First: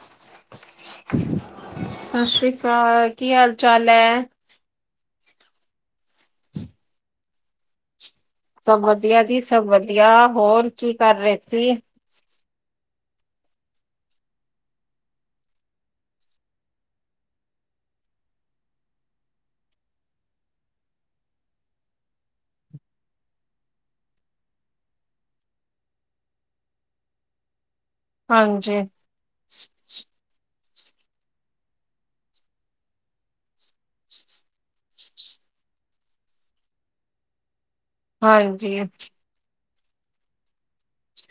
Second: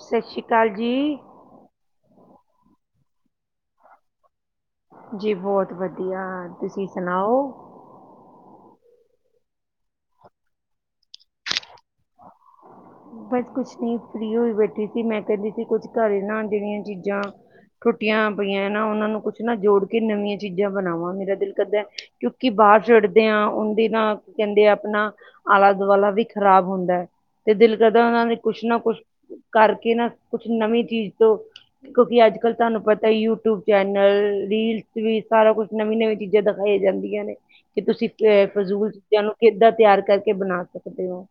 ਸਤਿ ਸ਼੍ਰੀ ਅਕਾਲ ਜੀ। ਸਤਿ ਸ੍ਰੀ ਅਕਾਲ ਕੀ ਹਾਲ ਚਾਲ ਐ? ਜੀ ਬਹੁਤ ਵਧੀਆ ਤੁਸੀਂ ਸੁਣਾਓ? ਸਭ ਵਧੀਆ ਜੀ ਸਭ ਵਧੀਆ ਹੋਰ ਕੀ ਕਰ ਰਹੇ ਸੀ। [inaudible] ਬਸ ਕੁਛ ਨੀ ਫ੍ਰੀ ਹੋਈ ਬੈਠੀ ਸੀ ਮੈਂ ਕਹਿੰਦੀ ਸੀ ਕੁਝ ਘਰ ਬਣਾ ਦੇਣਿਆ ਚੀਜ਼ਾਂ ਟੁੱਟੀਆਂ ਪਈਆਂ ਨਾ ਉਹਨਾਂ ਨੂੰ ਕੁਛ ਨਾ ਜੋੜ ਕੇ ਨਵੀਆਂ ਚੀਜ਼ਾਂ ਬਣਾਵਾਂ ਮੇਰਾ ਦਿਲ ਕਰਦੈ ਕਿਉਂਕਿ ਬਾਹਰ ਸਿੱਟਦੇ ਆ ਉਹਦੇ ਨਾ ਕਹਿੰਦੇ ਆ ਆਪਣਾ ਆਲਾ- ਦੁਆਲਾ ਵੀ ਖ਼ਰਾਬ ਹੁੰਦਾ ਐ ਤੇ ਦਿਲ ਕਰਦਾ ਉਹਨਾਂ ਦੇ ਕੁਛ ਹਾਂਜੀ ਨਾ ਕੁਛ ਕਰਕੇ ਨਾ, ਕੁਛ ਨਵੀਂ ਚੀਜ਼ ਤੋ ਦੇਖੋ ਕਿ, ਅੱਜ-ਕੱਲ ਤੁਹਾਨੂੰ ਪਤਾ ਈ ਯੂਟਿਊਬ ਚੈਨਲ, ਰੀਲਸ ਵਿੱਚ ਵੀ ਸਾਰਾ ਕੁਛ ਨਵੀਂ-ਨਵੀਂ ਚੀਜ਼ਾ, ਦਿਖਾਈਆਂ ਜਾਂਦੀਆਂ ਨੇ। ਕਿ ਤੁਸੀਂ ਅ, ਹਾਂਜੀ ਫਜ਼ੂਲ ਚੀਜ਼ਾਂ ਨੂੰ ਕਿੱਦਾਂ ਤਿਆਰ ਕਰਕੇ ਬਣਾ ਸਕਦੇ ਓ।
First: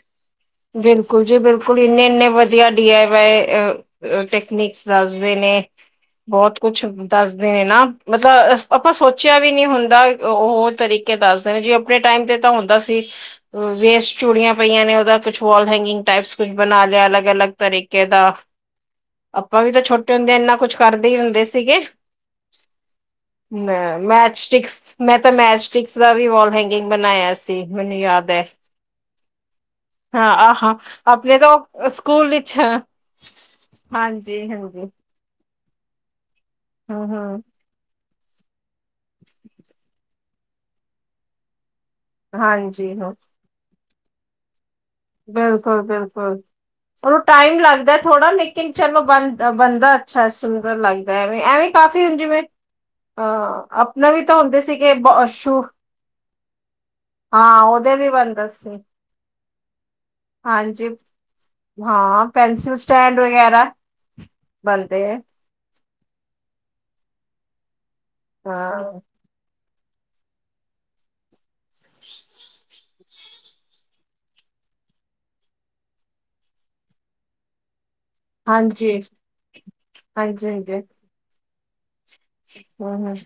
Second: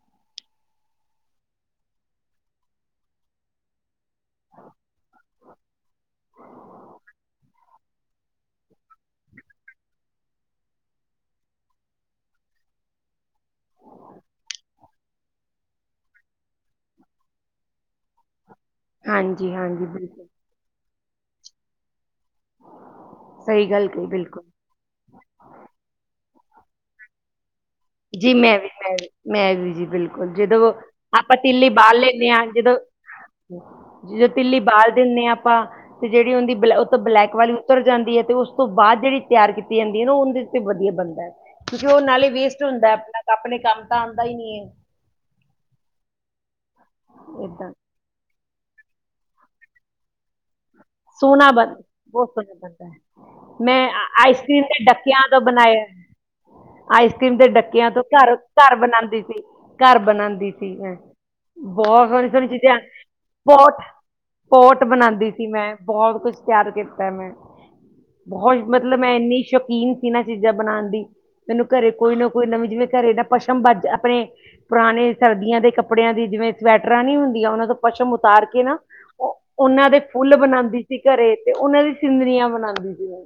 ਬਿਲਕੁਲ ਜੀ, ਬਿਲਕੁਲ‌, ਇੰਨੇ-ਇੰਨੇ ਵਧੀਆ ਡੀ ਆਏ ਵਾਏ ਅ, ਟੇਕਨੀਕਸ ਦੱਸਦੇ ਨੇ‌। ਬਹੁਤ ਕੁਛ ਦੱਸਦੇ ਨੇ ਨਾ, ਮਤਲਬ ਆਪਾ ਸੋਚਿਆ ਵੀ ਨੀ ਹੁੰਦਾ, ਉਹ ਤਰੀ ਕੇ ਦੱਸਦੇ ਨੇ, ਜੀ ਆਪਣੇ ਟਾਈਮ ਤੇ ਤਾ‌ ਹੁੰਦਾ ਸੀ ਵੇਸਟ ਚੂੜੀਆਂ ਪਈਆਂ ਨੇ ਉਹਦਾ ਕੁਛ ਵੌਲ ਹੈਂਗਿੰਗ ਟਾਈਪਸ ਕੁਛ ਬਣਾ ਲਿਆ, ਅਲਗ-ਅਲਗ ਤਰੀਕੇ ਦਾ। ਹਾਂਜੀ ਆਪਾਂ ਵੀ ਤਾ ਹਾਂਜੀ ਛੋਟੇ ਬਿਲਕੁਲ ਹੁੰਦੇ, ਇੰਨਾ ਕੁਛ ਕਰਦੇ ਹੀ ਹੁੰਦੇ ਸੀਗੇ। ਸਹੀ ਗੱਲ ਮੈਂ, ਕਹੀ ਮੈਚ ਬਿਲਕੁਲ ਸਟਿਕਸ ਮੈਂ ਤਾਂ ਮੈਚ ਸਟਿਕਸ ਦਾ ਵੀ ਵੌਲ ਹੈਂਗਿੰਗ ਬਣਾਇਆ ਸੀ, ਮੈਨੂੰ ਯਾਦ ਐ। ਮੈ-ਮੈਂ ਵੀ ਜੀ ਬਿਲਕੁਲ, ਜਿਦੋਂ ਆਹਾਂ ਆਪਾਂ ਆਪਣੇ ਤਿੱਲੀ ਤਾਂ ਬਾਲ ਸਕੂਲ ਲੈਂਨੇ ਆ, ਵਿੱਚ ਜਦੋਂ ਜਿਦੋਂ ਹਾਂਜੀ ਤਿੱਲੀ ਹਾਂਜੀ ਬਾਲ ਦਿੰਨੇ ਆ, ਆਪਾ ਤੇ ਜਿਹੜੀ ਉਹਦੀ ਬਲ ਉਹ ਤਾਂ ਹੂੰ ਬਲੈਕ ਹੂੰ ਵਾਲੀ ਉਤਰ ਜਾਂਦੀ ਐ, ਤੇ ਉਸ ਤੋਂ ਬਾਅਦ ਜਿਹੜੀ ਤਿਆਰ ਕੀਤੀ ਜਾਂਦੀ ਐ, ਉੰਹਦੀ ਵਧੀਆ ਬਣਦੈ, ਕਿਉਂਕਿ ਉਹ ਨਾਲੇ ਵੇਸਟ ਹਾਂਜੀ ਹੁੰਦਾ ਹਾਂ ਆਪਣਾ, ਆਪਣੇ ਕੰਮ ਤਾਂ ਆਂਦਾ ਈ ਨਹੀਂ ਏ। ਬਿਲਕੁਲ-ਬਿਲਕੁਲ, ਉਨੂੰ ਟਾਈਮ ਏਦਾਂ ਲੱਗਦਾ ਥੋੜਾ ਲੇਕਿਨ ਚਲੋ ਬੰ, ਬੰਨਦਾ ਅੱਛਾ, ਸੁੰਦਰ ਲੱਗ ਦ ਐਂਵੇ, ਸੋਹਣਾ ਐਵੇਂ ਬਣ ਕਾਫੀ ਹੁਨ ਬਹੁਤ ਜਿਵੇਂ ਸੋਹਣਾ ਬਣਦਾ ਹੈ ਆਂ, ਮੈਂ ਆਪਣੇ ਵੀ ਤਾਂ ਆਈਸ ਹੁੰਦੇ ਕਰ੍ਰੀਮ ਦੇ ਸੀਗੇ, ਬ, ਡੱਕਿਆਂ ਤੋਂ ਸ਼ੂ ਬਣਾਇਆ ਆਈਸਕ੍ਰੀਮ ਦੇ ਹਾਂ ਡੱਕਿਆਂ ਉਹਦੇ ਤੋਂ ਵੀ ਘਰ, ਬਣਦਾ ਘਰ ਸੀ ਬਣਾਂਦੀ ਸੀ, ਘਰ ਬਣਾਂਦੀ ਸੀ, ਹਾਂਜੀ ਮੈਂ। ਬਹੁਤ ਹਾਂ ਸੋਹਣੀ-ਸੋਹਣੀ ਪੈਨਸਿਲ ਚੀਜ਼ਾਂ, ਸਟੈਂਡ ਵਗੈਰਾ ਪੌਟ, ਪੌਟ ਬਣਦੇ ਹੈ ਬਣਾਂਦੀ ਸੀ ਮੈਂ, ਬਹੁਤ ਕੁਛ ਤਿਆਰ ਕੀਤਾ ਮੈਂ, ਬਹੁਤ ਮਤਲਬ ਹਾਂ ਮੈਂ ਇੰਨੀ ਸ਼ ਕੀਨ ਸੀ ਨਾ ਚੀਜ਼ਾਂ ਬਣਾਣ ਦੀ, ਮੈਨੂੰ ਘਰੇ ਕੋਈ ਨਾ ਕੋਈ ਨਵੀਂ ਜਿਵੇਂ ਘਰੇ ਨਾ ਪਸ਼ਮ ਬਚ, ਆਪਣੇ ਪੁਰਾਣੇ ਸਰਦੀਆਂ ਦੇ ਕੱਪੜਿਆਂ ਦੀ ਜਿਵੇਂ ਸਵੈਟਰਾਂ ਨੀ ਹੁੰਦੀਆਂ, ਉਹਨਾਂ ਤੋਂ ਪਸ਼ਮ ਉਤਾਰ ਕੇ ਨਾ, ਹਾਂਜੀ ਉਹ, ਉਹਨਾਂ ਦੇ ਫੁੱਲ ਹਾਂਜੀ ਬਣਾਂ ਹਾਂਜੀ ਘਰੇ, ਤੇ ਉਹਨਾਂ ਦੀ ਸਿਨਰੀਆ ਬਣਾਉਂਦੀ ਹੂੰ ਸੀ, ਹੂੰ ਮੈਂ।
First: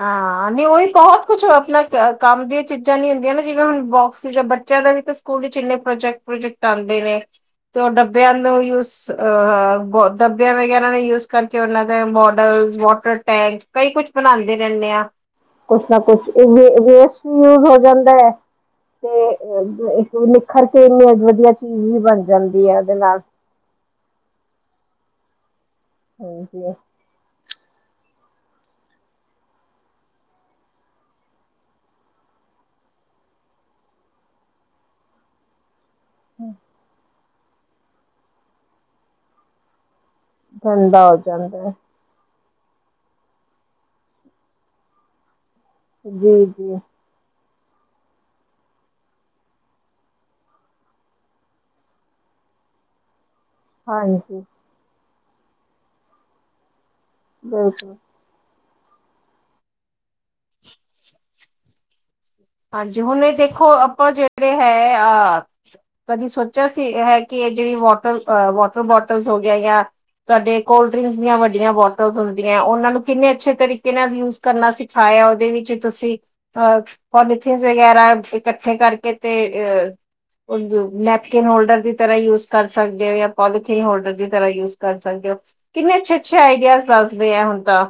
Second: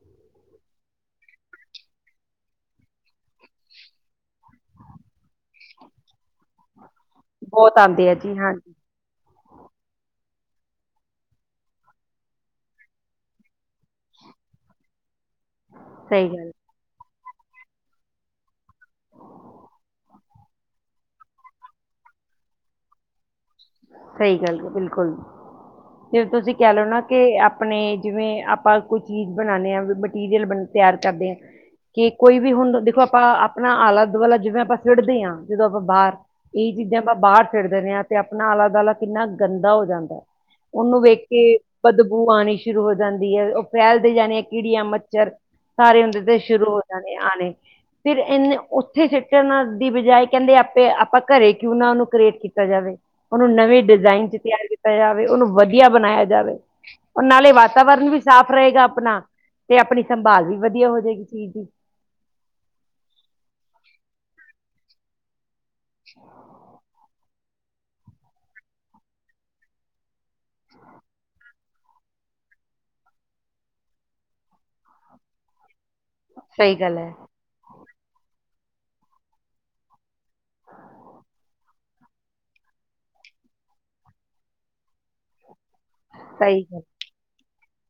ਹਾਂ, ਨਹੀਂ ਉਹੀ ਬਹੁਤ ਕੁਛ ਅਪਣਾ ਕੰਮ ਦੀਆਂ ਚੀਜ਼ਾਂ ਨੀ ਹੁੰਦੀਆਂ ਨਾ, ਜਿਵੇਂ ਹੁਣ ਬੋਕਸੀ ਦਾ ਬੱਚਿਆਂ ਦਾ ਵੀ ਸਕੂਲ ਵਿੱਚ ਇੰਨੇ ਪ੍ਰੋਜੈਕਟ, ਪ੍ਰੋਜੈਕਟ ਆਉਂਦੇ ਨੇ ਬਹੁਤ ਤੇ ਉਹ ਆਉਂਦੇ ਆ ਡੱਬਿਆਂ ਜੀ ਨੂੰ ਹਾਂਜੀ ਯੁਜ ਅ, ਬ ਡੱਬਿਆਂ ਵਗੈਰਾ ਨੂੰ ਯੂਜ ਕਰਕੇ ਉਹਨਾਂ ਦੇ ਮੌਡਲਜ, ਵਾਟਰ ਟੈਂਕ ਕਈ ਕੁਛ ਬਣਾਂ ਰਹਿੰਨੇ ਆ, ਕੁਛ ਨਾ ਕੁਛ, ਸਹੀ ਏ ਗੱਲ ਵੇਸਟ ਵੀ ਯੂਜ ਹੋ ਜਾਂਦਾ ਏ। ਤੇ ਇੱਕ ਨਿਖਰਕੇ ਇੰਨੀ ਵਧੀਆ ਚੀਜ਼ ਵੀ ਬਣ ਜਾਂਦੀ ਐ, ਇਹਦੇ ਨਾਲ। ਸਹੀ ਗੱਲ ਏ, ਬਿਲਕੁਲ ਜੇ ਤੁਸੀਂ ਹਾਂਜੀ ਕਹਿਲੋ ਨਾ ਕੇ ਆਪਣੇ ਜਿਵੇਂ, ਆਪਾਂ ਕੋਈ ਚੀਜ਼ ਬਣਾਂਨੇ ਆ, ਮਟੀਰੀਅਲ ਬ ਤਿਆਰ ਕਰਦੇ ਆ। ਕਿ ਕੋਈ ਵੀ ਹੁਣ, ਦੇਖੋ ਆਪਾਂ ਆਪਣਾ ਆਲਾ-ਦੁਆਲਾ ਜਿਵੇਂ ਆਪਾਂ ਸਿੱਟਦੇ ਆ ਜਦੋਂ ਆਪਾਂ ਬਾਹਰ, ਇਹੀ ਚੀਜ਼ਾਂ ਆਪਾਂ ਬਾਹਰ ਸਿਟ ਦਿੰਨੇ ਆ, ਤੇ ਆਪਣਾ ਆਲਾ-ਦੁਆਲਾ ਕਿੰਨਾ ਗੰਦਾ ਹੋ ਜਾਂਦਾ। ਉਹਨੂੰ ਗੰਦਾ ਹੋ ਵੇਖਕੇ, ਜਾਂਦਾ ਹੈ ਬਦਬੂ ਆਣੀ ਸ਼ੁਰੂ ਹੋ ਜਾਂਦੀ ਏ, ਉਹ ਫੈਲਦੇ ਜਾਣੇ ਕੀੜੀਆਂ, ਮੱਛਰ ਸਾਰੇ ਹੁੰਦੇ ਤੇ ਜੀ ਸ਼ੁਰੂ ਜੀ ਹੋ ਜਾਂਦੇ। ਤੇ ਆਣੇ ਫਿਰ ਇਨੇ ਉੱਥੇ, ਸਿਟਣ ਨਾਲ਼ ਦੀ ਬਜਾਏ ਕਹਿੰਦੇ ਆਪੇ, ਆਪਾ ਘਰੇ ਕਿਉਂ ਨਾ ਉਹਨੂੰ ਕ੍ਰੀਏਟ ਕੀਤਾ ਜਾਵੇ। ਉਹਨੂੰ ਨਵੇਂ ਡਿਜ਼ਾਇਨ'ਚ ਹਾਂਜੀ ਤਿਆਰ ਕੀਤਾ ਜਾਵੇ, ਉਹਨੂੰ ਵਧੀਆ ਬਣਾਇਆ ਜਾਵੇ। ਉਹ ਨਾਲੇ ਬਿਲਕੁਲ ਵਾਤਾਵਰਨ ਵੀ ਸਾਫ਼ ਰਹੇਗਾ ਅਪਣਾ, ਤੇ ਆਪਣੀ ਸੰਭਾਲ ਵੀ ਵਧੀਆ ਹੋ ਜਾਏਗੀ ਚੀਜ਼ ਦੀ। ਹਾਂਜੀ ਹੁਣ ਇਹ ਦੇਖੋ, ਆਪਾਂ ਜਿਹੜੇ ਹੈ ਆ ਕਦੀ ਸੋ ਹੈ ਕਿ, ਜਿਹੜੀ ਵੌਟਰ ਅ ਵਾਟਰ ਬੋਟਲਸ ਹੋਗਿਆ ਯਾ ਤੁਹਾਡੇ ਕੋਲਡ ਡਰਿੰਕਸ ਦੀਆਂ ਵੱਡੀਆਂ ਬੌਟਲਸ ਹੁੰਦੀਆਂ, ਉਹਨਾਂ ਨੂੰ ਕਿੰਨੇ ਅੱਛੇ ਤਰੀਕੇ ਨਾਲ ਯੂਜ ਕਰਨਾ ਸਿਖਾਇਆ ਉਹਦੇ ਵਿੱਚ ਤੁਸੀਂ ਸਹੀ ਅਹ। ਗੱਲ ਹੈ ਮਿਥ ਵਗੈਰਾ ਇਕੱਠੇ ਕਰਕੇ ਤੇ ਅ। ਨੈਪਕਿਨ ਹੋਲਡਰ ਦੀ ਤਰ੍ਹਾਂ ਯੂਜ ਕਰ ਸਕਦੇ ਹੋ ਜਾਂ ਪੋਲੀਥੀਨ ਹੋਲਡਰ ਦੀ ਤਰ੍ਹਾਂ ਯੂਜ਼। ਕਰ ਸਕਦੇ ਹੋ, ਕਿੰਨੇ ਅੱਛੇ, ਅੱਛੇ ਸਹੀ ਹੈ ਆਈਡੀਆਜ਼ ਦੱਸਦੇ ਆ ਹੁਣ ਤਾਂ।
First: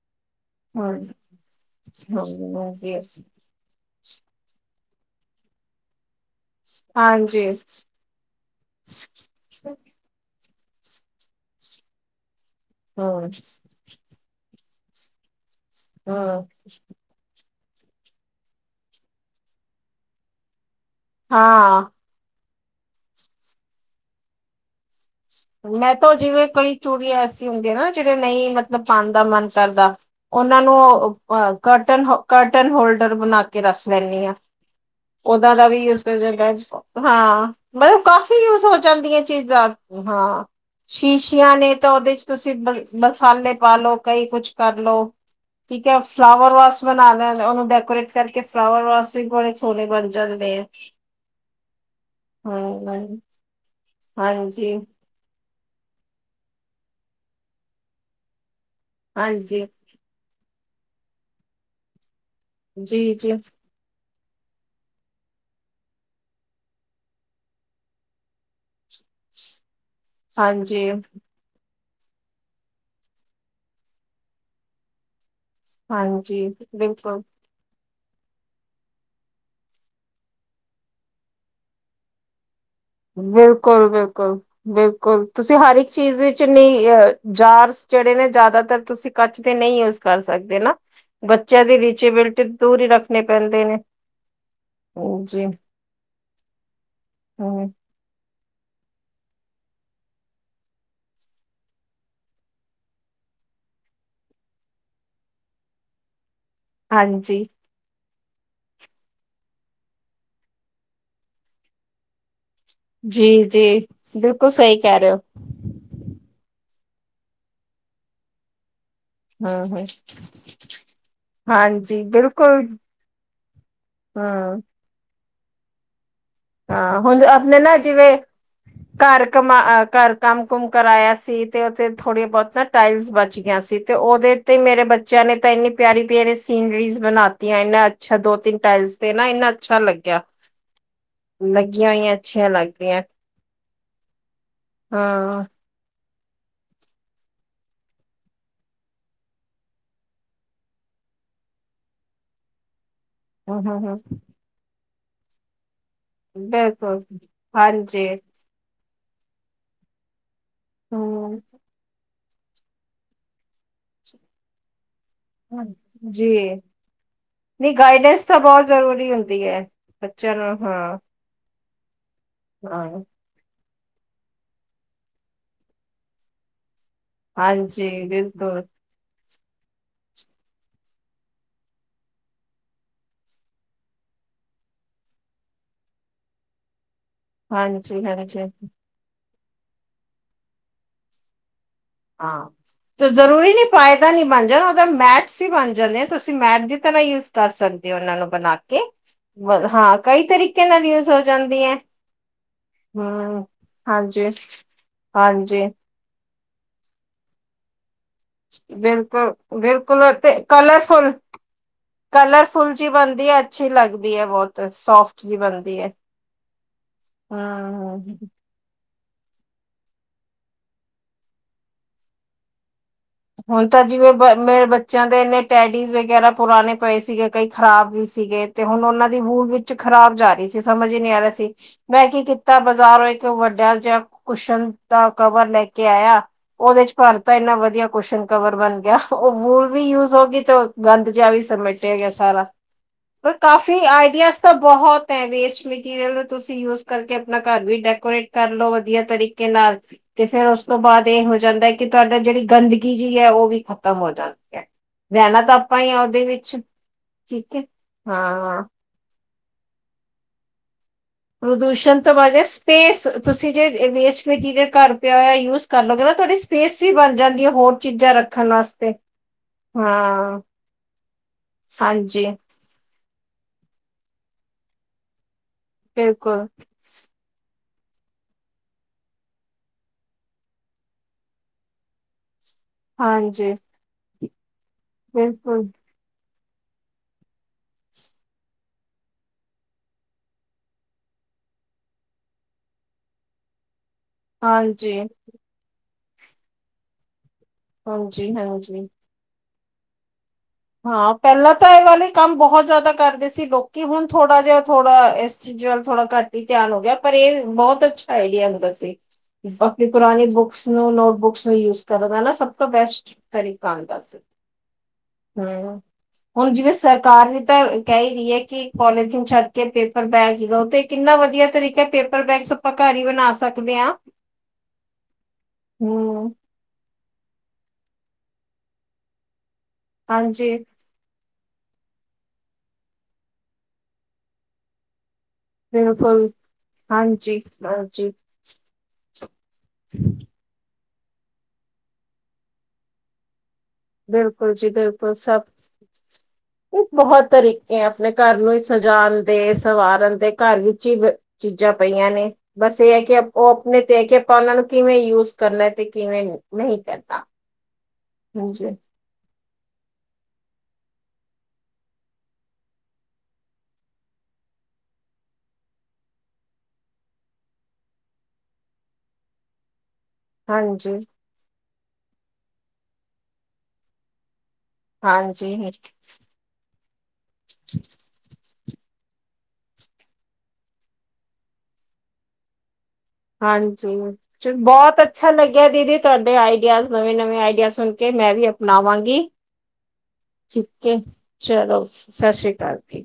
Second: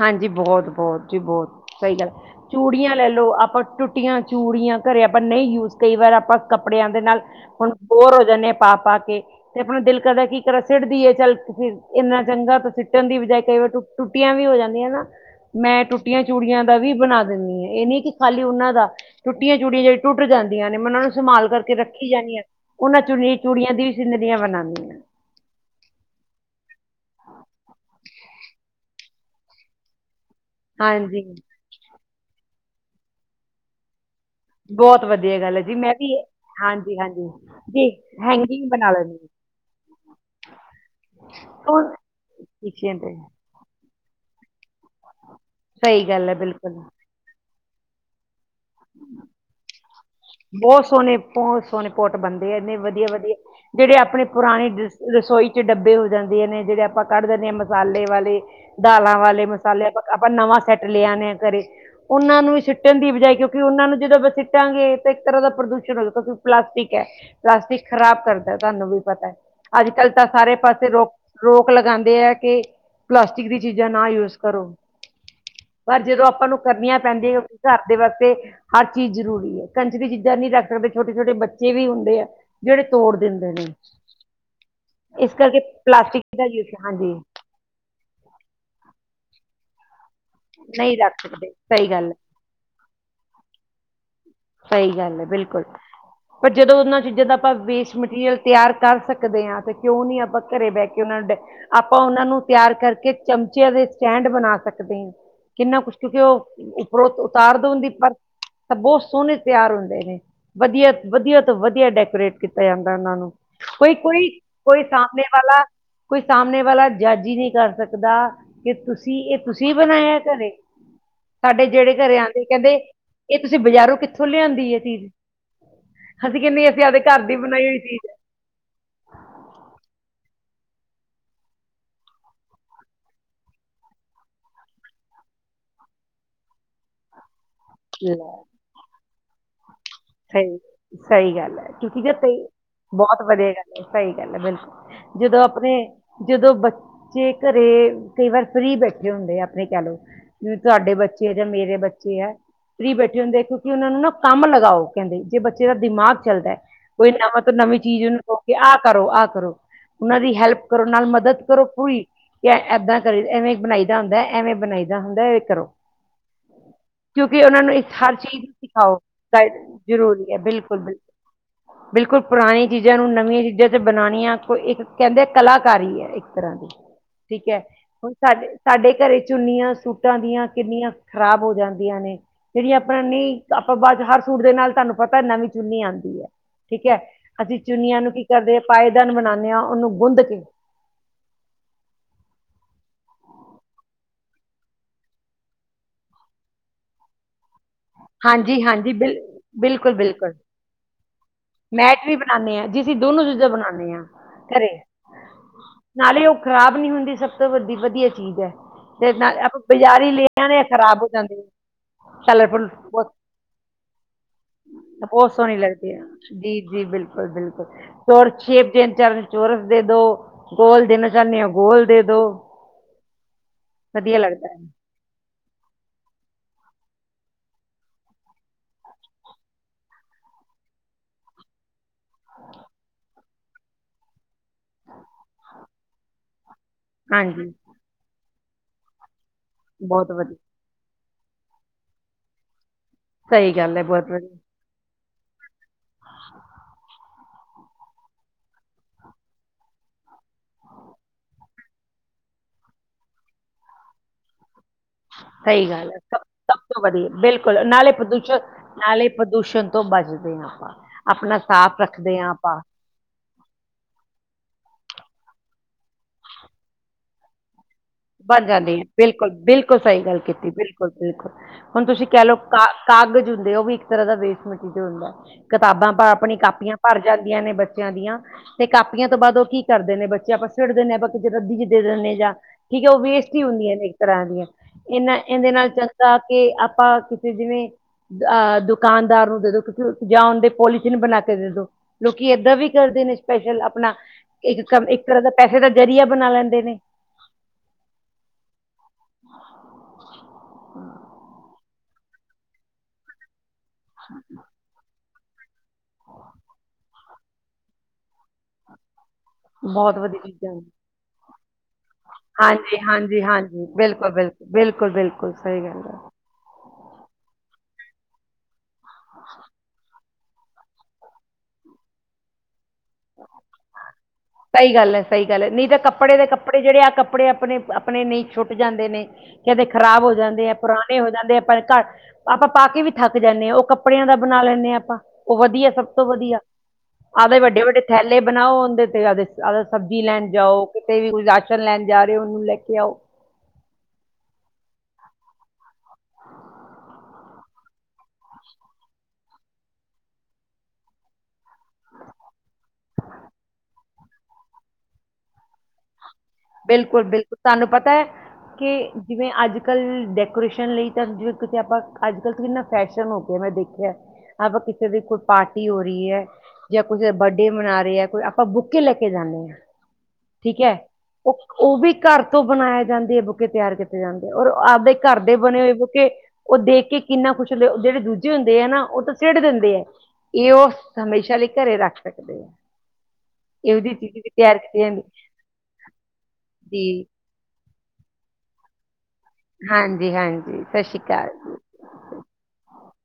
ਹਾਂਜੀ ਬੋਤ ਬੋਤ ਹਾਂਜੀ ਜੀ ਬੋਤ ਸਹੀ ਗੱਲ ਏ ਚੂੜੀਆਂ ਲੈ ਲੋ ਆਪਾਂ ਟੁੱਟੀਆਂ ਚੂੜੀਆਂ। ਘਰੇ ਆਪਾਂ ਨਹੀਂ ਯੂਜ ਕਈ ਵਾਰ ਆਪਾਂ ਕੱਪੜਿਆਂ ਦੇ ਨਾਲ ਹਾਂਜੀ ਹਮ ਹੁਣ ਬੋਰ ਹੋ ਜਾਂਦੇ ਹਾਂ ਪਾ ਪਾ ਕੇ। ਤੇ ਆਪਣਾ ਦਿਲ ਕਰਦਾ, ਕੀ ਕਰਾਂ, ਸਿੱਟਦੀਏ ਚੱਲ ਫਿਰ ਇੰਨਾ ਚੰਗਾ ਤੂੰ ਸਿੱਟਣ ਦੀ ਬਜਾਏ ਕਈ ਵਾਰ ਟੁੱਟੀਆਂ ਵੀ। ਵੀ ਹੋ ਜਾਂਦੀਆਂ ਨਾ, ਮੈਂ ਟੁੱਟੀਆਂ ਹਮ ਚੂੜੀਆਂ ਦਾ ਵੀ ਬਣਾ ਦਿੰਦੀ ਹਾਂ ਇਹ ਨੀ ਕਿ। ਖਾਲੀ ਉਹਨਾਂ ਦਾ, ਟੁੱਟੀਆਂ ਚੂੜੀਆਂ ਜਿਹੜੀ ਟੁੱਟ ਜਾਂਦੀਆਂ ਨੇ, ਮੈਂ ਉਹਨਾਂ ਨੂੰ ਸੰਭਾਲ ਕਰਕੇ ਹਾਂ ਰੱਖੀ। ਜਾਨੀ ਆ ਉਹਨਾਂ ਚੂੜੀਆ- ਚੂੜੀਆਂ ਦੀ ਸਿਨਰੀਆਂ ਬਣਾਂਦੀ ਆ। ਮੈਂ ਤਾਂ ਜਿਵੇਂ ਕਈ ਚੂੜੀਆਂ ਐਸੀ ਹੁੰਦੀਆਂ ਨਾ, ਜਿਹੜੇ ਨਹੀਂ ਮਤਲਬ ਪਾਣ ਦਾ ਮਨ ਕਰਦਾ। ਉਹਨਾਂ ਨੂੰ ਹਾਂਜੀ ਕਰਟਨ-ਕਰਟਨ ਹੋਲਡਰ ਬਣਾ ਕੇ ਰੱਖ ਲੈਨੀ ਆ। ਬਹੁਤ ਵਧੀਆ ਓਦਾਂ ਗੱਲ ਹੈ ਦਾ ਜੀ ਵੀ ਮੈਂ ਯੂ ਜਾਂਦ? ਹਾਂਜੀ ਹਾਂਜੀ ਹਾਂ ਜੀ ਮਤਲਬ ਕਾਫੀ ਯੂਜ ਹੈਂਗਿੰਗ ਹੋ ਬਣਾ ਲੈਣੀ ਜਾਂਦੀਆਂ ਚੀਜ਼ਾਂ। ਹਾਂ, ਸ਼ੀਸ਼ਿਆਂ ਨੇ ਤਾਂ ਉਹਦੇ ਚ ਤੁਸੀਂ ਕਿਚਨ ਤੇ ਮਸਾਲੇ ਪਾਾਲਓ ਕਈ ਕੁਛ। ਕਰਲੋ, ਠੀਕ ਏ ਸਹੀ ਗੱਲ ਹੈ ਫਲਾਵਰ ਬਿਲਕੁਲ ਵਾਸ ਬਣਾ ਲੈਣ, ਉਹਨੂੰ ਡੈਕੋਰੇਟ। ਇਸ ਕਰਕੇ ਫਲਾਵਰ ਵਾਸ਼ ਵੀ ਬੜੇ ਸੋਣੇੇ ਬਣ ਜਾਂਦੇ ਹੈ। ਬਹੁਤ ਸੋਹਣੇ ਬਹੁਤ ਸੋਹਣੇ ਪੋਟ ਬਣਦੇ ਆ ਇੰਨੇ ਵਧੀਆ ਜਿਹੜੇ ਆਪਣੀ ਪੁਰਾਣੀ। ਰਸੋਈ ਚ ਡੱਬੇ ਹੋ ਜਾਂਦੇਆਂ ਨੇ, ਜਿਹੜੇ ਆਪਾਂ ਕੱਢ ਦਿੰਦੇ ਹਾਂ ਮਸਾਲੇ ਵਾਲੇ। ਦਾਲਾਂ ਵਾਲੇ, ਹਾਂਜੀ ਹਾਂਜੀ ਮਸਾਲੇ ਆਪਾਂ-ਆਪਾਂ ਨਵਾਂ ਸੈੱਟ ਲਿਆਦੇ ਹਾਂ ਘਰੇ, ਉਹਨਾਂ ਨੂੰ ਵੀ ਸੁਿੱੱਟਣ ਦੀ ਜੀ ਜੀ ਬਜਾਏ ਕਿਉਂਕਿ। ਉਹਨਾਂ ਨੂੰ ਜਦੋਂ ਆਪਾ ਸੁਟਾਗੇ ਤਾਂ ਇੱਕ ਤਰ੍ਹਾਂ ਦਾ ਪ੍ਰਦੂਸ਼ਣ ਹੋ ਕਿਉਂਕਿ ਪਲਾਸਟਿਕ ਹੈ। ਪਲਾਸਟਿਕ ਖ਼ਰਾਬ ਕਰਦਾ, ਤੁਹਾਨੂੰ ਵੀ ਪਤਾ ਹੈ, ਅੱਜ ਕੱਲ ਤਾਂ ਸਾਰੇ ਪਾਸੇ ਹਾਂਜੀ ਰੋਕ। ਰੋਕ ਲਗਾਂਦੇ ਹੈ ਕਿ, ਪਲਾਸਟਿਕ ਦੀ ਚੀਜ਼ਾਂ ਨਾ ਯੂਜ ਕਰੋ। ਪਰ ਜਦੋਂ ਹਾਂਜੀ ਆਪਾਂ ਨੂੰ ਕਰਨੀਆਂ ਬਿਲਕੁਲ। ਪੈਂਦੀਆਂ ਆਪਣੇ ਘਰ ਦੇ ਵਾਸਤੇ। ਹਰ ਚੀਜ਼ ਜ਼ਰੂਰੀ ਹੈ ਕੰਚ ਦੀ ਚੀਜ਼ਾਂ ਨਹੀਂ ਰੱਖ ਸਕਦੇ ਛੋਟੇ ਛੋਟੇ ਬੱਚੇ ਵੀ ਹੁੰਦੇ ਆ ਜਿਹੜੇ। ਤੋੜ ਦਿੰਦੇ ਨੇ ਬਿਲਕੁਲ- ਬਿਲਕੁਲ-ਬਿਲਕੁਲ ਇਸ ਤੁਸੀਂ ਕਰਕੇ ਹਰ ਇੱਕ ਚੀਜ਼ ਪਲਾਸਟਿਕ ਵਿੱਚ ਦਾ ਯੂਜ ਨਹੀਂ ਅ ਹਾਂਜੀ ਜਾਰ। ਜਿਹੜੇ ਨੇ ਜ਼ਿਆਦਾਤਰ ਤੁਸੀਂ ਕੱਚ ਦੇ ਨਹੀਂ ਯੂਜ ਕਰ ਸਕਦੇ ਨਾ, ਨਹੀਂ ਰੱਖ ਸਕਦੇ ਬੱਚਿਆਂ ਦੀ ਸਹੀ ਗੱਲ ਹੈ ਰੀਚੇਬਿਲਟੀ। ਦੂਰੀ ਰੱਖਣੇ ਪੈਂਦੇ ਨੇ। ਸਹੀ ਗੱਲ ਹੈ ਜੀ ਬਿਲਕੁਲ ਪਰ ਜਦੋਂ ਉਹਨਾਂ ਚੀਜ਼ਾਂ ਦਾ ਆਪਾਂ ਹੂੰ। ਵੇਸਟ ਮਟੀਰੀਅਲ ਤਿਆਰ ਕਰ ਸਕਦੇ ਹਾਂ ਤੇ ਕਿਉਂ ਨਹੀਂ ਆਪਾਂ ਘਰੇ ਬਹਿ ਕੇ ਉਹਨਾਂ ਨੂੰ ਆਪਾਂ ਉਹਨਾਂ ਨੂੰ ਤਿਆਰ ਕਰਕੇ ਚਮਚਿਆਂ ਦੇ ਸਟੈਂਡ ਬਣਾ ਸਕਦੇ ਹਾਂ ਕਿੰਨਾ ਕੁਛ ਕਿਉਂਕਿ ਉਹ ਉੱਪਰੋਂ ਹਾਂਜੀ ਉਤਾਰ ਦ ਹੁੰਦੀ ਪਰ ਤਾਂ ਬੋਤ ਸੋਣੇ ਤਿਆਰ ਹੁੰਦੇ ਨੇ ਵਧੀਆ ਵਧੀਆ ਤੋਂ ਵਧੀਆ ਡੈਕੋਰੇਟ ਕੀਤਾ ਜਾਂਦਾ ਉਹਨਾਂ ਜੀ ਨੂੰ ਜੀ ਕੋਈ ਕੋਈ ਬਿਲਕੁਲ ਸਹੀ ਕੋਈ ਕਹਿ ਰਹੇ ਹੋ। ਸਾਮਣੇ ਵਾਲਾ ਕੋਈ ਸਾਮਣੇ ਵਾਲਾ ਜੱਜ ਹੀ ਨਹੀਂ ਕਰ ਸਕਦਾ ਕਿ ਤੁਸੀਂ ਇਹ ਹੂੰ ਤੁਸੀਂ ਹੂੰ ਬਣਾਇਆ ਘਰੇ ਸਾਡੇ ਜਿਹੜੇ ਹਾਂਜੀ ਘਰੇ ਆਂਦੇ ਬਿਲਕੁਲ ਕਹਿੰਦੇ ਇਹ ਤੁਸੀਂ ਬਾਜ਼ਾਰੋਂ ਕਿੱਥੋਂ ਹੂੰ ਲਿਆਂਦੀ ਇਹ ਚੀਜ਼ ਅਸੀਂ ਕਹਿੰਦੇ ਅਸੀਂ ਹਾਂ ਆਪਦੇ ਘਰ ਹੁਣ ਦੀ ਆਪਣੇ ਬਣਾਈ ਨਾ ਹੋਈ ਚੀਜ਼ ਜਿਵੇਂ ਘਰ ਕਮਾ ਘਰ ਕੰਮ ਕੁਮ ਕਰਾਇਆ ਸੀ ਤੇ ਉੱਥੇ ਥੋੜੀ ਬੋਤ ਟਾਏਲਸ ਬੱਚ ਗਈਆਂ ਸੀ ਤੇ ਉਹਦੇ ਤੇ ਮੇਰੇ ਬੱਚਿਆਂ ਨੇ ਤਾਂ ਇੰਨੀ ਪਿਆਰੀ ਪਿਆਰੀ ਸੀਨਰੀਜ਼ ਬਣਾਤੀਆਂ ਇਹਨਾਂ ਹੈ ਅੱਛਾ ਦੋ ਲੈ ਤਿੰਨ ਟਾਇਲਸ ਤੇ ਨਾ ਇੰਨਾ ਅੱਛਾ ਲੱਗਿਆ ਸਹੀ ਸਹੀ ਗੱਲ ਹੈ ਕਿ ਲੱਗੀਆਂ ਠੀਕ ਹੈ ਹੋਈਆਂ ਸਹੀ ਅੱਛੀਆਂ ਲੱਗਦੀਆਂ ਬੋਤ ਵਧੀਆ ਗੱਲ ਹੈ ਸਹੀ ਗੱਲ ਹੈ ਬਿਲਕੁਲ ਜਦੋਂ ਹਾਂ ਆਪਣੇ ਜਦੋਂ ਬੱਚੇ ਘਰੇ ਕਈ ਵਾਰ ਫ੍ਰਰੀ ਬੈਠੇ ਹੁੰਦੇ ਆ ਆਪਣੇ ਕਹਿ ਲਓ ਜਿਵੇਂ ਤੁਹਾਡੇ ਬੱਚੇ ਹੈ ਜਾਂ ਮੇਰੇ ਬੱਚੇ ਹੈ ਫ੍ਰੀ ਬੈਠੇ ਹੁੰਦੇ ਆ ਹੂੰ ਕਿਉਂਕਿ ਹੂੰ ਉਹਨਾਂ ਨੂੰ ਹੂੰ ਨਾ ਕੰਮ ਲਗਾਓ ਕਹਿੰਦੇ ਜੇ ਬੱਚੇ ਦਾ ਦਿਮਾਗ ਚੱਲਦਾ ਬਿਲਕੁਲ ਕੋਈ ਨਵਾਂ ਤੋਂ ਨਵੀਂ ਚੀਜ਼ ਹਾਂਜੀ ਉਹਨੂੰ ਕੇ ਆ ਕਰੋ ਆ ਕਰੋ ਓਨਾਂ ਦੀ ਹੈਲਪ ਕਰੋ ਨਾਲ ਹੂੰ ਮਦਦ ਕਰੋ ਪੂਰੀ ਕੈਂਅ ਐਦਾਂ ਕਰੀ ਐਵੇਂ ਬਣਾਈਦਾ ਹੁੰਦਾ ਐ ਐਵੇਂ ਬਣਾਈਦਾ ਹੁੰਦਾ ਏ ਕਰੋ, ਜੀ ਕਿਉਂਕੀ ਓਨਾਂ ਨੂੰ ਨਹੀਂ ਹਰ ਗਾਈਡੈਂਸ ਤਾਂ ਚੀਜ਼ ਨੂੰ ਬਹੁਤ ਸੀਖਾਓ ਜ਼ਰੂਰੀ ਹੁੰਦੀ ਹੈ ਰੌਲੀ ਬੱਚਿਆਂ ਐ ਨੂੰ ਬੀਲਕੁਲ ਬੇ ਹਾਂ ਬੀਲਕੁਲ ਪੁਰਾਣੀ ਚੀਜ਼ਾਂ ਹਾਂ ਨੂੰ ਨਵੀਆਂ ਚੀਜ਼ਾਂ ਬਣਾਣੀਆਂ ਕੋਈ ਏਕ ਕੈਂਦੇ ਕਲਾਕਾਰੀ ਐ ਏਕ ਤਰਾ ਦੀ ਠੀਕ ਐ ਹਾਂਜੀ ਹੁਣ ਸਾਡੇ ਬਿਲਕੁਲ ਸਾਡੇ ਘਰੇ ਵੀਚ ਚੁੰਨੀਆਂ ਸੂਟਾਂ ਦੀਆਂ ਕੀਨੀਆਂ ਖਰਾਬ ਹੋ ਜਾਂਦੀਆਂ ਨੇ ਜੇੜੀ ਆਪਨਾ ਨਈ ਆਪਾਂ ਬਾ ਚੋ ਹਰ ਸੂਟ ਦੇ ਨਾਲ ਧਾਨੂੰ ਪਤਾ ਨਵੀਂ ਚੁੰਨੀ ਆਂਦੀ ਐ ਠੀਕ ਐ ਅਸੀਂ ਚੁਨੀਆਂ ਹਾਂਜੀ ਨੂੰ ਕੀ ਹਾਂਜੀ ਕਰਦੇ ਪਾਏਦਾਨ ਬਣਾਦੇ ਆਂ ਓਨੂੰ ਗੁੰਦ ਕੇ ਹਾਂ ਜਰੂਰੀ ਨੀ ਪਾਏਦਾਨ ਈ ਬਣ ਜਾ ਓਦਾ ਮੈਟਸ ਵੀ ਬਣ ਜਾਂਦੇ ਆ ਤੁਸੀਂ ਮੈਟ ਦੀ ਤਰਾ ਯੂਸ ਕਰ ਸਾ ਦੇ ਓਨਾਂ ਨੂੰ ਬਣਾ ਹਾਂਜੀ ਕੇ ਹਾਂਜੀ ਬਿਲ ਵ ਬਿਲਕੁਲ ਹਾਂ ਕਈ ਬਿਲਕੁਲ ਤਰੀਕੇ ਨਾਲ ਯੂਸ ਹੋ ਜਾਂਦੀ ਐ। ਬਣਾਦੇ ਆਂ ਜੀ ਅਸੀਂ ਦੋਨੋ ਚੀਜ਼ਾਂ ਬਣਾਦੇ ਆਂ, ਹਾਂਜੀ ਘਰੇ। ਹਾਂਜੀ। ਨਾਲੇ ਓ ਖ਼ਰਾਬ ਨੀ ਹੁੰਦੀ ਸਭ ਤੋਂ ਵਧ ਵਦੀਆ ਚੀਜ਼ ਐ, ਤੇ ਨਾ ਬਿਲਕੁਲ ਆਪਾਂ ਬਾਜ਼ਾਰੀ ਬਿਲਕੁਲ ਲੇ ਤੇ ਆਣੇ ਆ ਖ਼ਰਾਬ ਹੋ ਕਲਰਫੁਲ ਜਾਂਦੇ ਆ ਕਲਰਫੁਲ ਚਾ ਈ ਬਣਦੀ ਐ ਅੱਛੀ ਲੱਗਦੀ ਐ ਬੌਤ ਸੋਫਟ ਜੀ ਬਣਦੀ ਐ। ਜੀ-ਜੀ ਬੀਲਕੁਲ-ਬੀਲਕੁਲ ਹੋਰ ਸ਼ੇਪ ਚੇਨ ਚਾਰ ਚੋਰਸ ਦੇ ਦੋ ਗੋਲ ਦੇਣਾ ਚਾਨੇ ਓ ਗੋਲ ਦੇ ਦੋ। ਹੁਣ ਤਾਂ ਬਾ ਵਧੀਆ ਜੀਵੇਂ ਲੱਗਦਾ ਹੈ ਮੇਰੇ ਬਾ ਚੇਆ ਦੇ ਐਨੇ ਟੈਡੀਜ਼ ਵਗੈਰਾ ਪੁਰਾਣੇ ਪਏ ਸੀਗੇ ਕਈ ਖ਼ਰਾਬ ਵੀ ਸੀਗੇ ਤੇ ਹੁਣ ਓਨਾਂ ਦੀ ਬੂਲ ਵੀ ਚ ਖ਼ਰਾਬ ਜਾ ਰਈ ਸੀ ਸਮਝ ਈ ਨੀ ਆ ਰੇਆ ਸੀ ਮੈਂ ਕੀ ਕੀਤਾ ਬਾਜ਼ਾਰੋਂ ਏਕ ਵੱਡਾ ਜਾ ਕੁਸ਼ਨ ਦਾ ਕਵਰ ਲੈ ਕੇ ਆਏਆ ਓਦੇ ਚ ਭਰ ਤਾਂ ਹਾਂਜੀ ਏਨਾ ਵਦੀਆ ਕੁਸਨ ਕਵਰ ਬਣ ਗੇਆ ਓ ਵਲ ਵੀ ਬਹੁਤ ਯੂਸ ਹੋ ਵਧੀਆ ਗੀ ਤੇ ਗੰਦ ਜਾ ਵੀ ਸਮੇਟੇਆ ਗਿਆ ਸਾਰਾ, ਪਰ ਸਹੀ ਗੱਲ ਕਾਫੀ ਹੈ ਬਹੁਤ ਆਈਡੀਅਸ ਵਧੀਆ ਤਾਂ ਬਹੁਤ ਐ ਵੇਸਟ ਮਟੀਰੀਅਲ ਨੂੰ ਤੁਸੀਂ ਯੂਸ ਕਰਕੇ ਆਪ ਪਣਾ ਘਰ ਵੀ ਡੈਕੋਰੇਟ ਕਰਲੋ ਵਦੀਆ ਤਰੀਕੇ ਨਾਲ ਤੇ ਫੇਰ ਓਸ ਤੋਂ ਬਾਦ ਏ ਹੋ ਜਾਂਦਾ ਹੈ ਕੀ ਤੁਆਡਾ ਜੇੜੀ ਗੰਦ ਗੀ ਜੀ ਐ ਓ ਵੀ ਖ਼ਤਮ ਹੋ ਜਾਂਦੀ ਐ ਰੈਂਣਾ ਤਾਂ ਸਹੀ ਆਪਾਂ ਈ ਗੱਲ ਹੈ ਆ ਸਭ ਓਦੇ ਵੀਚ ਸਭ ਤੋਂ ਵਧੀਆ ਠੀਕ ਐ, ਬਿਲਕੁਲ ਨਾਲੇ ਪ੍ਰਦੂਸ਼ਣ ਹਾਂ ਨਾਲੇ ਪ੍ਰਦੂਸ਼ਣ ਤੋਂ ਬਚਦੇ ਆਂ ਆਪਾਂ। ਆਪਣਾ ਸਾਫ਼ ਪ੍ਰਦੂਸ਼ਣ ਤੋਂ ਰੱਖਦੇ ਹਾਂ ਬਚਦੇ ਆਪਾਂ ਸਪੇਸ ਤੁਸੀਂ ਜੇ ਵੇਸਟ ਮਟੀਰੀਅਲ ਘਰ ਪੇਆ ਹੋਏਆ ਯੂਸ ਕਰ ਲੋਗੇ ਨਾ ਤੁਆਡੀ ਸਪੇਸ ਵੀ ਬਣ ਜਾਂਦੀ ਐ ਹੋਰ ਚੀਜ਼ਾਂ ਬਣ ਰੱਖਣ ਜਾਂਦੀ ਐ ਵਾਸਤੇ ਬੀਲਕੁਲ-ਬੀਲਕੁਲ ਸਈ ਗੱਲ ਹਾਂ ਕੀਤੀ ਬੀਲਕੁਲ-ਬੀਲਕੁਲ ਹੁਣ ਤੁਸੀਂ ਕੈ ਹਾਂਜੀ ਲੋ ਕਾ ਕਾਗਜ਼ ਹੁੰਦੇ ਓ ਵੀ ਏਕ ਤਰਾ ਦਾ ਵੇਸਟ ਮਟੀਰੀਅਲ ਹੁੰਦਾ ਐ ਕਿਤਾਬਾਂ ਭ ਆਪਣੀ ਬਿਲਕੁਲ ਕਾਪੀਆਂ ਭਰ ਜਾਂਦੀ ਦੀਆਂ ਨੇ ਬੱਚੇਆਂ ਦੀਆਂ ਤੇ ਕਾਪੀਆਂ ਤੋਂ ਬਾਦ ਓ ਕੀ ਕਰਦੇ ਨੇ ਬੱਚੇ ਆਪਾਂ ਸੇਟਦੇ ਨੇ ਆਪਾਂ ਕਿ ਰੱਦੀ ਚ ਦੇ ਦੇਂਦੇ ਜਾਂ ਠੀਕ ਐ ਓ ਵੇਸਟ ਈ ਹਾਂਜੀ ਹੁੰਦੀਆਂ ਨੇ ਏਕ ਤਰਾ ਦੀਆਂ ਏਨਾਂ ਏਂਦੇ ਬਿਲਕੁਲ ਨਾਲ ਤਾਂ ਕੇ ਆਪਾਂ ਕੀਸੀ ਜੇਵੇਂ ਅਆ ਦੁਕਾਨਦਾਰ ਨੂੰ ਦੇ ਦੋ ਕਿਉਂਕ ਜਾਂ ਓਦੇ ਪੋਲੀਥੀਨ ਬਣਾ ਕੇ ਦੇ ਦੋ ਲੋਕੀ ਏਦਾਂ ਵੀ ਕਰਦੇ ਨੇ ਸਪੈਸ਼ਲ ਆਪਣਾ ਏਕ ਕਮ ਹਾਂਜੀ ਏਕ ਤਰਾ ਦਾ ਪੈਸੇ ਦਾ ਜ਼ਰੀਆ ਬਣਾ ਲੈਂਦੇ ਨੇ। ਹਾਂਜੀ-ਹਾਂਜੀ। [inaudible] ਹਾਂ ਪੈਲਾਂ ਤਾਂ ਏ ਵਾਲੀ ਕੰਮ ਬੌਹ ਜਾਦਾ ਕਰਦੇ ਸੀ ਲੋਕੀ ਹੁਣ ਥੋੜਾ ਜੇਆ ਥੋੜਾ ਏਸ ਚੀਜੀ ਵੱਲ ਥੋੜਾ ਘੱਟ ਹੀ ਧਿਆਨ ਹੋ ਗਿਆ ਪਰ ਇਹ ਬੋਤ ਅੱਛਾ ਆਈਡੀਆ ਹੁੰਦਾ ਸੀ। ਆਪਣੀ ਬਹੁਤ ਵਧੀਆ ਪੁਰਾਣੀ ਚੀਜ਼ਾਂ ਨੇ ਬੁੱਕਸ ਨੂੰ ਨੋਟਬੁੱਕਸ ਨੂੰ ਯੂਜ ਕਰਨ ਦਾ ਨਾ ਸਭ ਤੋਂ ਬੈਸਟ ਤਰੀਕਾ ਹੁੰਦਾ ਸੀ। ਬਿਲਕੁਲ-ਬਿਲਕੁਲ ਹੂੰ ਹੁਣ ਜਿਵੇਂ ਸਰਕਾਰ ਵੀ ਤਾਂ ਕਹਿ ਰਈ ਏ ਕਿ ਪੋਲੀਥੀਨ ਛੱਡ ਕੇ ਪੇਪ ਪਰ ਬੈਗ ਜਿਦਾ ਉਥੇ ਕਿੰਨਾ ਵਧੀਆ ਤਰੀਕਾ ਹੈ ਪੇਪਰ ਬੈਗਸ ਆਪਾਂ ਘਰ ਈ ਬਣਾ ਸਕਦੇ ਆਂ ਸਹੀ ਗੱਲ ਹੈ ਸਹੀ ਗੱਲ ਹੈ ਨਹੀਂ ਤਾਂ ਕੱਪੜੇ ਦੇ ਹੂੰ। ਕੱਪੜੇ ਜੇੜੇ ਆ ਕੱਪੜੇ ਆਪਣੇ-ਆਪਣੇ ਨਈ ਛੁੱਟ ਜਾਂਦੇ ਨੇ ਕੈਦੇ ਖਰਾਬ ਹੋ ਜਾਂਦੇ ਆ ਹਾਂਜੀ ਪੁਰਾਣੇ ਹੋ ਜਾਂਦੇ ਆਪਾਂ ਘ ਆਪਾਂ ਪਾ ਕੇ ਵੀ ਥੱਕ ਜਾਂਦੇ ਹਾਂ ਓ ਕੱਪੜਿਆਂ ਦਾ ਬਣਾ ਲੈਂਣੇ ਆਪਾਂ ਓ ਵਧੀਆ ਸਭ ਤੋਂ ਬਿਲਕੁਲ ਵਧੀਆ ਆਦੇ ਹਾਂਜੀ ਵੱਡੇ-ਵੱਡੇ ਹਾਂਜੀ ਬਣਾਓ ਉਦੇਂ ਤੇ ਆ ਤੇ ਸਬਜ਼ੀ ਲੈਣ ਜਾਓ ਕਿਤੇ ਵੀ ਰਾਸ਼ਨ ਲੈਣ ਜਾ ਰਏ ਓ ਉਹਨੂੰ ਲੈ ਕੇ ਆਓ। ਬਿਲਕੁਲ ਜੀ ਬਿਲਕੁਲ ਸਭ ਹ ਬਹੁਤ ਤਰੀਕੇ ਆ ਆਪਣੇ ਘਰ ਨੂੰ ਈ ਸਜਾਉਣ ਦੇ ਸਵਾਰਨ ਦੇ ਘਰ ਵਿੱਚ ਈ ਅ ਚੀਜ਼ਾਂ ਪਈਆਂ ਨੇ। ਬਸ ਇਹ ਹੈ ਕਿ ਓ ਆਪਣੇ ਤੇ ਹੈ ਕੇ ਆਪਾਂ ਉਹਨਾਂ ਨੂੰ ਕਿਵੇਂ ਯੂਜ ਕਰਨਾ ਤੇ ਕਿਵੇਂ ਨਹੀਂ ਬਿਲਕੁਲ ਕਰਨਾ -ਬਿਲਕੁਲ ਤੁਹਾਨੂੰ ਪਤਾ ਕੀ ਹਾਂਜੀ ਜਿਵੇਂ ਅੱਜ-ਕੱਲ੍ਹ ਡੈਕੋਰੇਸ਼ਨ ਲਈ ਤਾਂ ਜਿਵੇਂ ਕਿ ਆਪਾਂ ਅੱਜ ਕੱਲ੍ਹ ਇੰਨਾ ਫੈਸ਼ਨ ਹੋ ਗਿਆ ਮੈਂ ਦੇਖਿਆ ਅਪ ਕਿਸੇ ਦੀ ਕੋਈ ਪਾਰਟੀ ਹੋ ਰਈ ਐ। ਜਾਂ ਕੁਝ ਦਾ ਬਰਡੇ ਮਨਾ ਰਿਆ ਕੋ ਆਪਾਂ ਬੁੱਕੇ ਲੈ ਕੇ ਜਾਂਣੇ ਆਂ। ਠੀਕ ਹੈ ਹਾਂਜੀ ਓ-ਓ ਵੀ ਘਰ ਤੋਂ ਬਣਾਇਆ ਜਾਂਦੀ ਏ ਬੁੱਕੇ ਤਿਆਰ ਤੇ ਜਾਂਦੇ ਔਰ ਆਪਦੇ ਘਰ ਦੇ ਹਾਂਜੀ ਬਣੇ ਹੋਏ ਬੁਕੇ ਓ ਦੇਖ ਕੇ ਕਿੰਨਾ ਕੁਛ ਜੇ ਜੇੜੇ ਦੂਜੇ ਹੁੰਦੇ ਹੈ ਨਾ ਓ ਤਾਂ ਛਿੱਟ ਦਿੰਦੇ ਆ ਇਹ ਓ ਹਮੇਸ਼ਾ ਲਈ ਘਰੇ ਰੱਖ ਸਕਦੇ ਆਂ। ਹਾਂਜੀ ਕੀਤੀ ਬੋਤ ਜਾਂਦੀ ਅੱਛਾ ਲੱਗਿਆ ਦੀਦੀ ਤੁਹਾਡੇ ਆਈਡੀਆ ਜੀ ਨਵੇਂ-ਨਵੇਂ ਆਈਡੀਆ ਸੁਣ ਕਿ ਮੈਂ ਵੀ ਅਪਣਾਵਾਂਗੀ ਹਾਂਜੀ ਹਾਂਜੀ ਸਤਿ ਠੀਕ ਹੈ ਸ਼੍ਰੀ ਅਕਾਲ ਚਲੋ। ਸਤਿ ਸ਼੍ਰੀ ਅਕਾਲ ਫੀ